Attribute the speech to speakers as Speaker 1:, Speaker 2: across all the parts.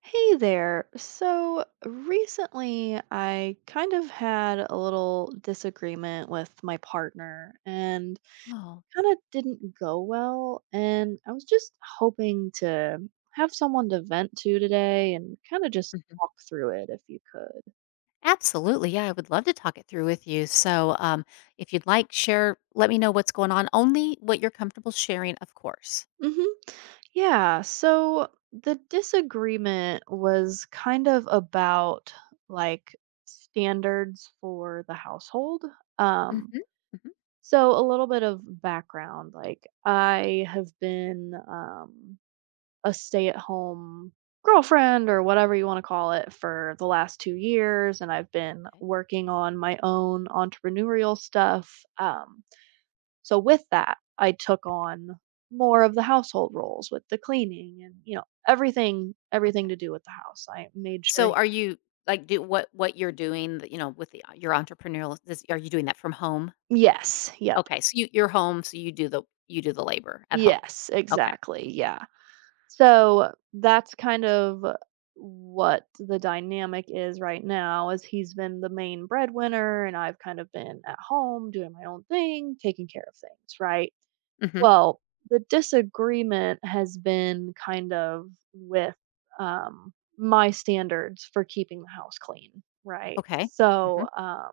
Speaker 1: Hey there. So recently I kind of had a little disagreement with my partner and
Speaker 2: Oh,
Speaker 1: kind of didn't go well. And I was just hoping to have someone to vent to today and kind of just
Speaker 2: mhm.
Speaker 1: walk through it if you could.
Speaker 2: Absolutely. Yeah, I would love to talk it through with you. So, if you'd like, share, let me know what's going on. Only what you're comfortable sharing, of course.
Speaker 1: Hmm, yeah. So the disagreement was kind of about like standards for the household.
Speaker 2: Hmm.
Speaker 1: Um,
Speaker 2: Hmm.
Speaker 1: So a little bit of background, like I have been a stay-at-home girlfriend or whatever you want to call it for the last 2 years, and I've been
Speaker 2: Okay.
Speaker 1: working on my own entrepreneurial stuff. So with that, I took on more of the household roles with the cleaning and everything
Speaker 2: Okay.
Speaker 1: to do with the house. I made sure.
Speaker 2: So, are you like do what you're doing? You know, your entrepreneurial, this, are you doing that from home?
Speaker 1: Yes. Yep.
Speaker 2: Okay. So you're home. So you do the labor at home.
Speaker 1: Yes.
Speaker 2: Okay.
Speaker 1: Exactly. Yeah. So that's kind of what the dynamic is right now is he's been the main breadwinner and I've kind of been at home doing my own thing, taking care of things, right?
Speaker 2: Hmm.
Speaker 1: Well, the disagreement has been kind of with my standards for keeping the house clean, right?
Speaker 2: Okay. Hmm.
Speaker 1: So,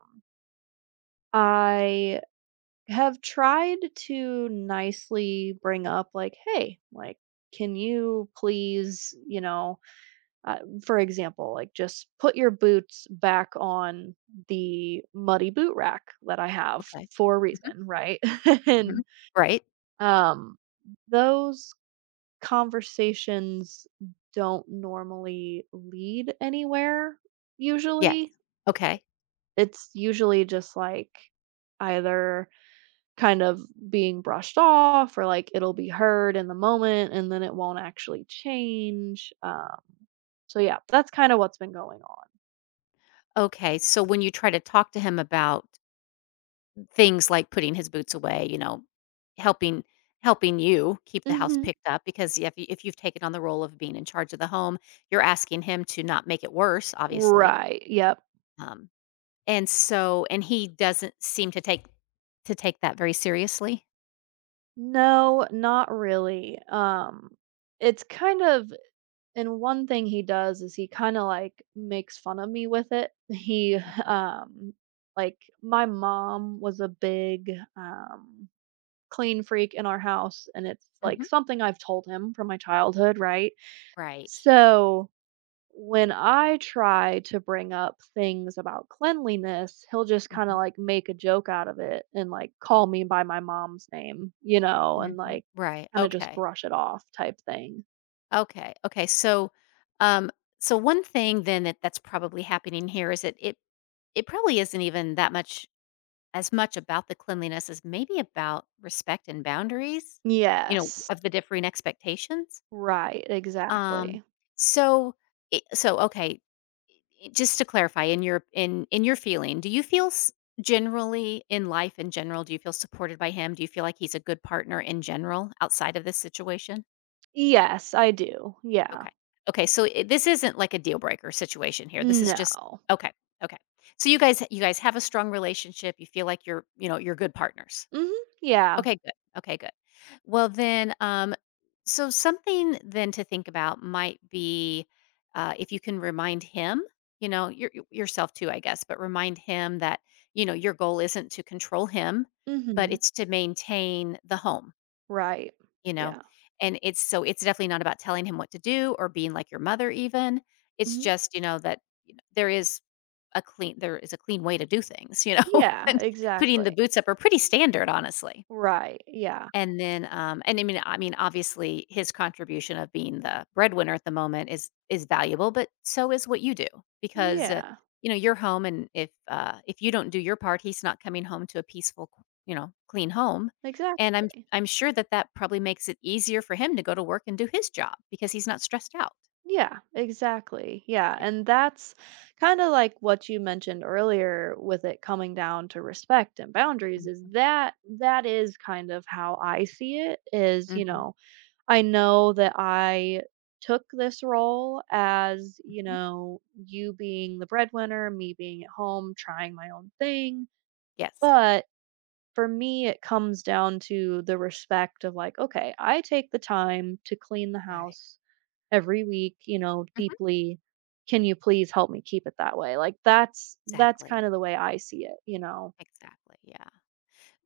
Speaker 1: I have tried to nicely bring up like, hey, like, can you please, uh, for example, like, just put your boots back on the muddy boot rack that I have
Speaker 2: Okay.
Speaker 1: for a
Speaker 2: Hmm.
Speaker 1: reason, right.
Speaker 2: Hmm.
Speaker 1: And
Speaker 2: Right.
Speaker 1: um those conversations don't normally lead anywhere usually.
Speaker 2: Yes. Okay.
Speaker 1: It's usually just like either kind of being brushed off, or like it'll be heard in the moment and then it won't actually change. So yeah, that's kind of what's been going on.
Speaker 2: Okay. So when you try to talk to him about things like putting his boots away, you know, helping helping you keep the house
Speaker 1: Mhm.
Speaker 2: picked up because if you've taken on the role of being in charge of the home, you're asking him to not make it worse, obviously.
Speaker 1: Right. Yep.
Speaker 2: Um, and he doesn't seem to take that very seriously.
Speaker 1: No, not really. It's kind of, and one thing he does is he kind of like makes fun of me with it. He
Speaker 2: Mm,
Speaker 1: um like my mom was a big um clean freak in our house, and it's
Speaker 2: mhm.
Speaker 1: like something I've told him from my childhood, right?
Speaker 2: Right.
Speaker 1: So when I try to bring up things about cleanliness, he'll just kind of
Speaker 2: Mhm,
Speaker 1: like make a joke out of it and like call me by my mom's name, and
Speaker 2: mhm.
Speaker 1: like
Speaker 2: Right,
Speaker 1: kind of just
Speaker 2: okay.
Speaker 1: brush it off type thing.
Speaker 2: Okay, okay, um, so, one thing then that that's probably happening here is that it probably isn't even that much as much about the cleanliness as maybe about respect and boundaries, you know,
Speaker 1: Yes.
Speaker 2: of the differing expectations.
Speaker 1: Right,
Speaker 2: Um,
Speaker 1: exactly.
Speaker 2: so I so, okay, I just to clarify, in your feeling, do you feel s generally in life in general, do you feel supported by him? Do you feel like he's a good partner in general outside of this situation?
Speaker 1: Yes, I do. Yeah.
Speaker 2: Okay. Okay, so I this isn't like a deal breaker situation here. This is just
Speaker 1: No.
Speaker 2: okay, okay. So you guys have a strong relationship, you feel like you're, you know, you're good partners?
Speaker 1: Hmm, yeah.
Speaker 2: Okay, good. Okay, good. Well, then, so something then to think about might be if you can remind him, you know, yourself too, I guess, but remind him that, you know, your goal isn't to control him, but
Speaker 1: Hmm,
Speaker 2: it's to maintain the home,
Speaker 1: right.
Speaker 2: you know.
Speaker 1: Yeah.
Speaker 2: And it's definitely not about telling him what to do or being like your mother, even. It's
Speaker 1: Hmm,
Speaker 2: just, you know, that you know, there is a clean there is a clean way to do things, you know,
Speaker 1: yeah,
Speaker 2: and putting the
Speaker 1: exactly.
Speaker 2: boots up are pretty standard, honestly.
Speaker 1: Right. Yeah.
Speaker 2: And then, and I mean, obviously, his contribution of being the breadwinner at the moment is valuable, but so is what you do because,
Speaker 1: Yeah.
Speaker 2: you know, you're home, and if you don't do your part, he's not coming home to a peaceful, you know, clean home, and I'm
Speaker 1: Exactly.
Speaker 2: I'm sure that that probably makes it easier for him to go to work and do his job because he's not stressed out.
Speaker 1: Yeah, exactly. Yeah.
Speaker 2: Yeah.
Speaker 1: And that's kind of like what you mentioned earlier with it coming down to respect and boundaries
Speaker 2: Mm.
Speaker 1: is that that is kind of how I see it is.
Speaker 2: Mhm.
Speaker 1: I know that I took this role as,
Speaker 2: Mhm.
Speaker 1: you being the breadwinner, me being at home trying my own thing,
Speaker 2: Yes.
Speaker 1: but for me it comes down to the respect of like, okay, I take the time to clean the
Speaker 2: Right.
Speaker 1: house every week,
Speaker 2: Mhm.
Speaker 1: deeply. "Can you please help me keep it that way?" Like, that's
Speaker 2: Exactly.
Speaker 1: kind of the way I see it, you know?
Speaker 2: Exactly. Yeah.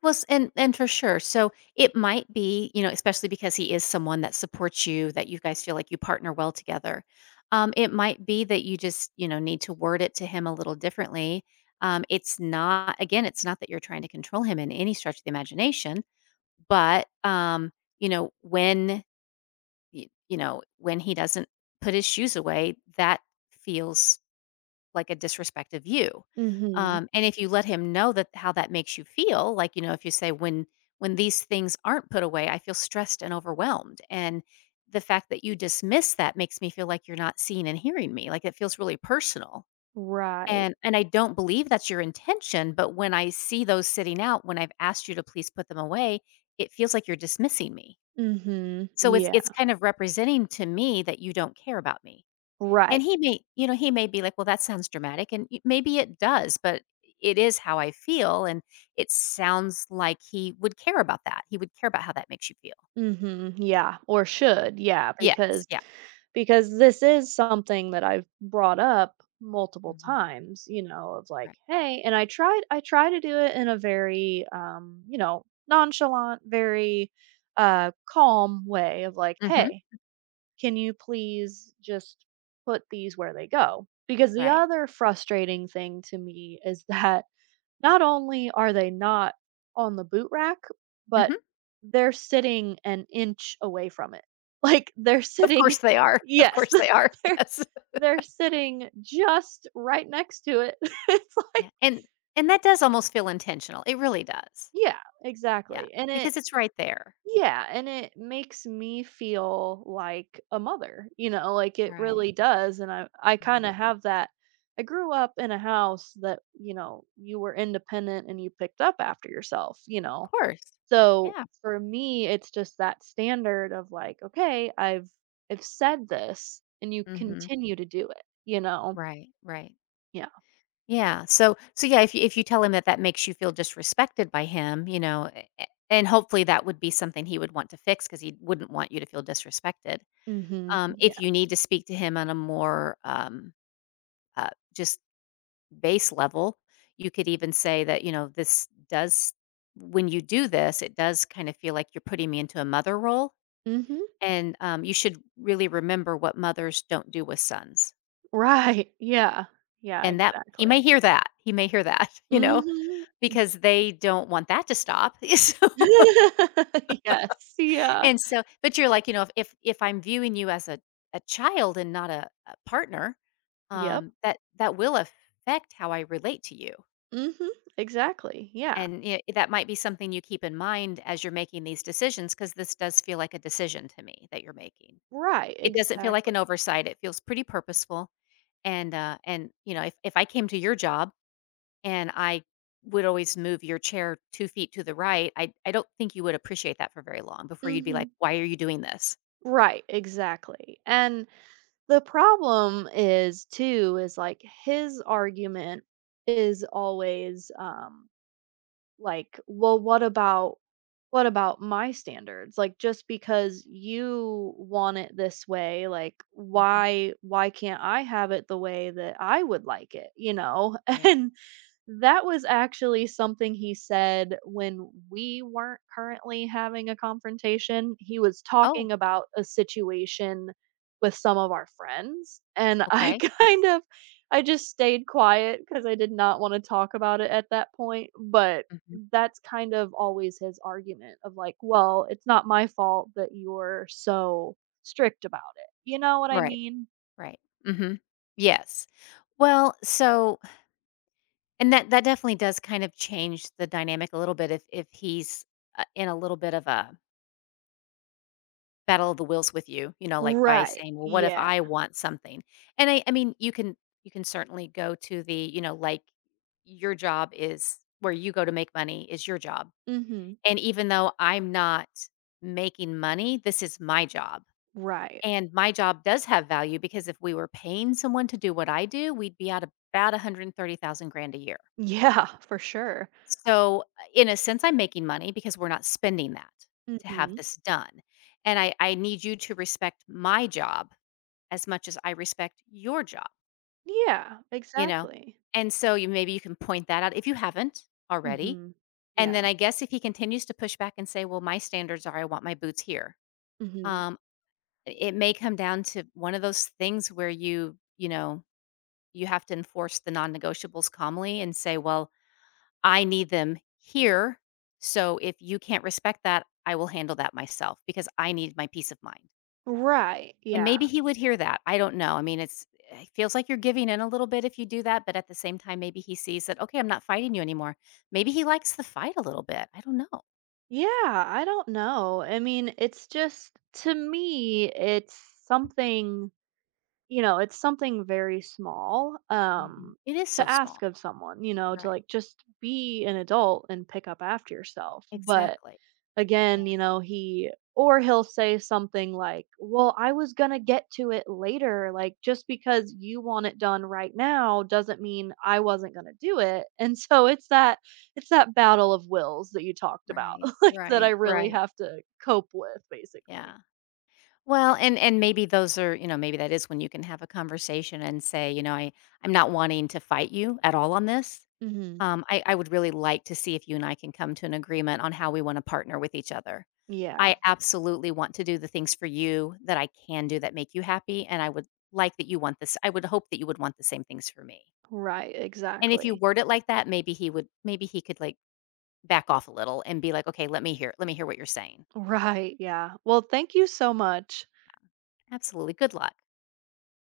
Speaker 2: Well, s and for sure. So it might be, you know, especially because he is someone that supports you, that you guys feel like you partner well together. It might be that you just, you know, need to word it to him a little differently. It's not, again, it's not that you're trying to control him in any stretch of the imagination, but, you know, when he doesn't put his shoes away, that feels like a disrespect of you.
Speaker 1: Mhm.
Speaker 2: And if you let him know that how that makes you feel, like, you know, if you say when these things aren't put away, I feel stressed and overwhelmed. And the fact that you dismiss that makes me feel like you're not seeing and hearing me. Like it feels really personal.
Speaker 1: Right.
Speaker 2: And I don't believe that's your intention, but when I see those sitting out when I've asked you to please put them away, it feels like you're dismissing me.
Speaker 1: Mhm.
Speaker 2: So it's
Speaker 1: Yeah.
Speaker 2: kind of representing to me that you don't care about me. And
Speaker 1: Right.
Speaker 2: he may, you know, he may be like, "Well, that sounds dramatic," and y maybe it does, but it is how I feel, and it sounds like he would care about that. He would care about how that makes you feel.
Speaker 1: Mhm. Yeah, or should. Yeah,
Speaker 2: Yes,
Speaker 1: because
Speaker 2: yeah.
Speaker 1: This is something that I've brought up multiple
Speaker 2: Mhm,
Speaker 1: times, of like,
Speaker 2: right.
Speaker 1: "Hey," and I try to do it in a very, nonchalant, very, calm way of like,
Speaker 2: Mhm,
Speaker 1: "Hey, can you please just put these where they go?" Because the
Speaker 2: right.
Speaker 1: other frustrating thing to me is that not only are they not on the boot rack, but
Speaker 2: Mhm.
Speaker 1: they're sitting an inch away from it. Like, they're
Speaker 2: Of
Speaker 1: sitting,
Speaker 2: course they are. Of
Speaker 1: yes,
Speaker 2: course they are.
Speaker 1: they're
Speaker 2: Yes.
Speaker 1: they're sitting just right next to it. It's like,
Speaker 2: Yeah, and that does almost feel intentional. It really does.
Speaker 1: yeah,
Speaker 2: Yeah,
Speaker 1: exactly. And it
Speaker 2: because it's right there.
Speaker 1: Yeah, and it makes me feel like a mother, like it
Speaker 2: Right,
Speaker 1: really does. And I kind
Speaker 2: right.
Speaker 1: of have that. I grew up in a house that, you were independent and you picked up after yourself, you
Speaker 2: Of
Speaker 1: know.
Speaker 2: course.
Speaker 1: So
Speaker 2: Yeah.
Speaker 1: for me, it's just that standard of like, okay, I've said this and you
Speaker 2: Mhm.
Speaker 1: continue to do it.
Speaker 2: Right, right.
Speaker 1: Yeah.
Speaker 2: Yeah. So yeah, if you tell him that that makes you feel disrespected by him, you know, and hopefully that would be something he would want to fix because he wouldn't want you to feel disrespected.
Speaker 1: Mhm.
Speaker 2: If
Speaker 1: Yeah.
Speaker 2: you need to speak to him on a more uh, just base level, you could even say that you know this does when you do this, it does kind of feel like you're putting me into a mother role,
Speaker 1: Mhm.
Speaker 2: and you should really remember what mothers don't do with sons.
Speaker 1: Right. Yeah. Yeah,
Speaker 2: And that he may
Speaker 1: exactly.
Speaker 2: hear that, he may hear that, you know.
Speaker 1: Mhm.
Speaker 2: Because they don't want that to stop. So
Speaker 1: Yes, yeah.
Speaker 2: and so, but you're like, you know, if if I'm viewing you as a child and not a partner,
Speaker 1: Yep.
Speaker 2: that will affect how I relate to you.
Speaker 1: Mhm. Exactly, yeah.
Speaker 2: And, you know, that might be something you keep in mind as you're making these decisions, because this does feel like a decision to me that you're making.
Speaker 1: Right,
Speaker 2: It doesn't feel like an
Speaker 1: exactly.
Speaker 2: oversight, it feels pretty purposeful. And, you know, if I came to your job and I would always move your chair 2 feet to the right. I don't think you would appreciate that for very long before you'd be like,
Speaker 1: Mhm.
Speaker 2: "Why are you doing this?"
Speaker 1: Right, exactly, and the problem is too, is, like, his argument is always, like, "Well, what about my standards? Like, just because you want it this way, like,
Speaker 2: Mhm.
Speaker 1: why can't I have it the way that I would like it?" You know?
Speaker 2: Right.
Speaker 1: And that was actually something he said when we weren't currently having a confrontation. He was
Speaker 2: Oh,
Speaker 1: talking about a situation with some of our friends, and I
Speaker 2: okay.
Speaker 1: kind of I just stayed quiet because I did not want to talk about it at that point, but
Speaker 2: Mhm.
Speaker 1: that's kind of always his argument of like, well, it's not my fault that you're so strict about it. You know what I
Speaker 2: Right.
Speaker 1: mean?
Speaker 2: Right. Mhm. Yes. Well, so and that definitely does kind of change the dynamic a little bit if he's, in a little bit of a battle of the wills with you, you know, like, by
Speaker 1: Right.
Speaker 2: saying, "Well, what if
Speaker 1: Yeah.
Speaker 2: I want something?" And I mean, you can certainly go to the, you know, like, your job is where you go to make money, is your job.
Speaker 1: Mhm.
Speaker 2: And even though I'm not making money, this is my job.
Speaker 1: Right.
Speaker 2: And my job does have value, because if we were paying someone to do what I do, we'd be at about 130,000 grand a year.
Speaker 1: Yeah, for sure.
Speaker 2: So, in a sense, I'm making money because we're not spending that to have
Speaker 1: Mhm.
Speaker 2: this done. And I need you to respect my job as much as I respect your job,
Speaker 1: Yeah,
Speaker 2: you know?
Speaker 1: exactly.
Speaker 2: And so you maybe you can point that out if you haven't already.
Speaker 1: Mhm.
Speaker 2: And then
Speaker 1: Yeah.
Speaker 2: I guess if he continues to push back and say, well, my standards are I want my boots here.
Speaker 1: Mhm.
Speaker 2: Um, it may come down to one of those things where you know, you have to enforce the non-negotiables calmly and say, "Well, I need them here, so if you can't respect that, I will handle that myself because I need my peace of mind."
Speaker 1: Right,
Speaker 2: And
Speaker 1: yeah.
Speaker 2: maybe he would hear that, I don't know. I mean, it feels like you're giving in a little bit if you do that, but at the same time, maybe he sees that, "Okay, I'm not fighting you anymore." Maybe he likes the fight a little bit, I don't know.
Speaker 1: Yeah, I don't know. I mean, it's just to me, something it's something very small,
Speaker 2: Mhm. It is so
Speaker 1: to ask
Speaker 2: small.
Speaker 1: of someone, to,
Speaker 2: Right,
Speaker 1: like, just be an adult and pick up after yourself, but
Speaker 2: exactly.
Speaker 1: again,
Speaker 2: Yeah.
Speaker 1: he'll say something like, "Well, I was going to get to it later." Like, just because you want it done right now doesn't mean I wasn't going to do it. And so it's that battle of wills that you talked about,
Speaker 2: Right,
Speaker 1: like, that I
Speaker 2: right,
Speaker 1: really
Speaker 2: right.
Speaker 1: have to cope with basically.
Speaker 2: Yeah. Well, and maybe those are, you know, maybe that is when you can have a conversation and say, you know, I'm not wanting to fight you at all on this.
Speaker 1: Hmm,
Speaker 2: I would really like to see if you and I can come to an agreement on how we want to partner with each other.
Speaker 1: yeah,
Speaker 2: I absolutely want to do the things for you that I can do that make you happy, and I would like that you want this. I would hope that you would want the same things for me.
Speaker 1: right,
Speaker 2: And if you
Speaker 1: exactly.
Speaker 2: word it like that, maybe he would, maybe he could like back off a little and be like, okay, let me hear what you're saying.
Speaker 1: Right, yeah. Well, thank you so much.
Speaker 2: Absolutely. Good luck.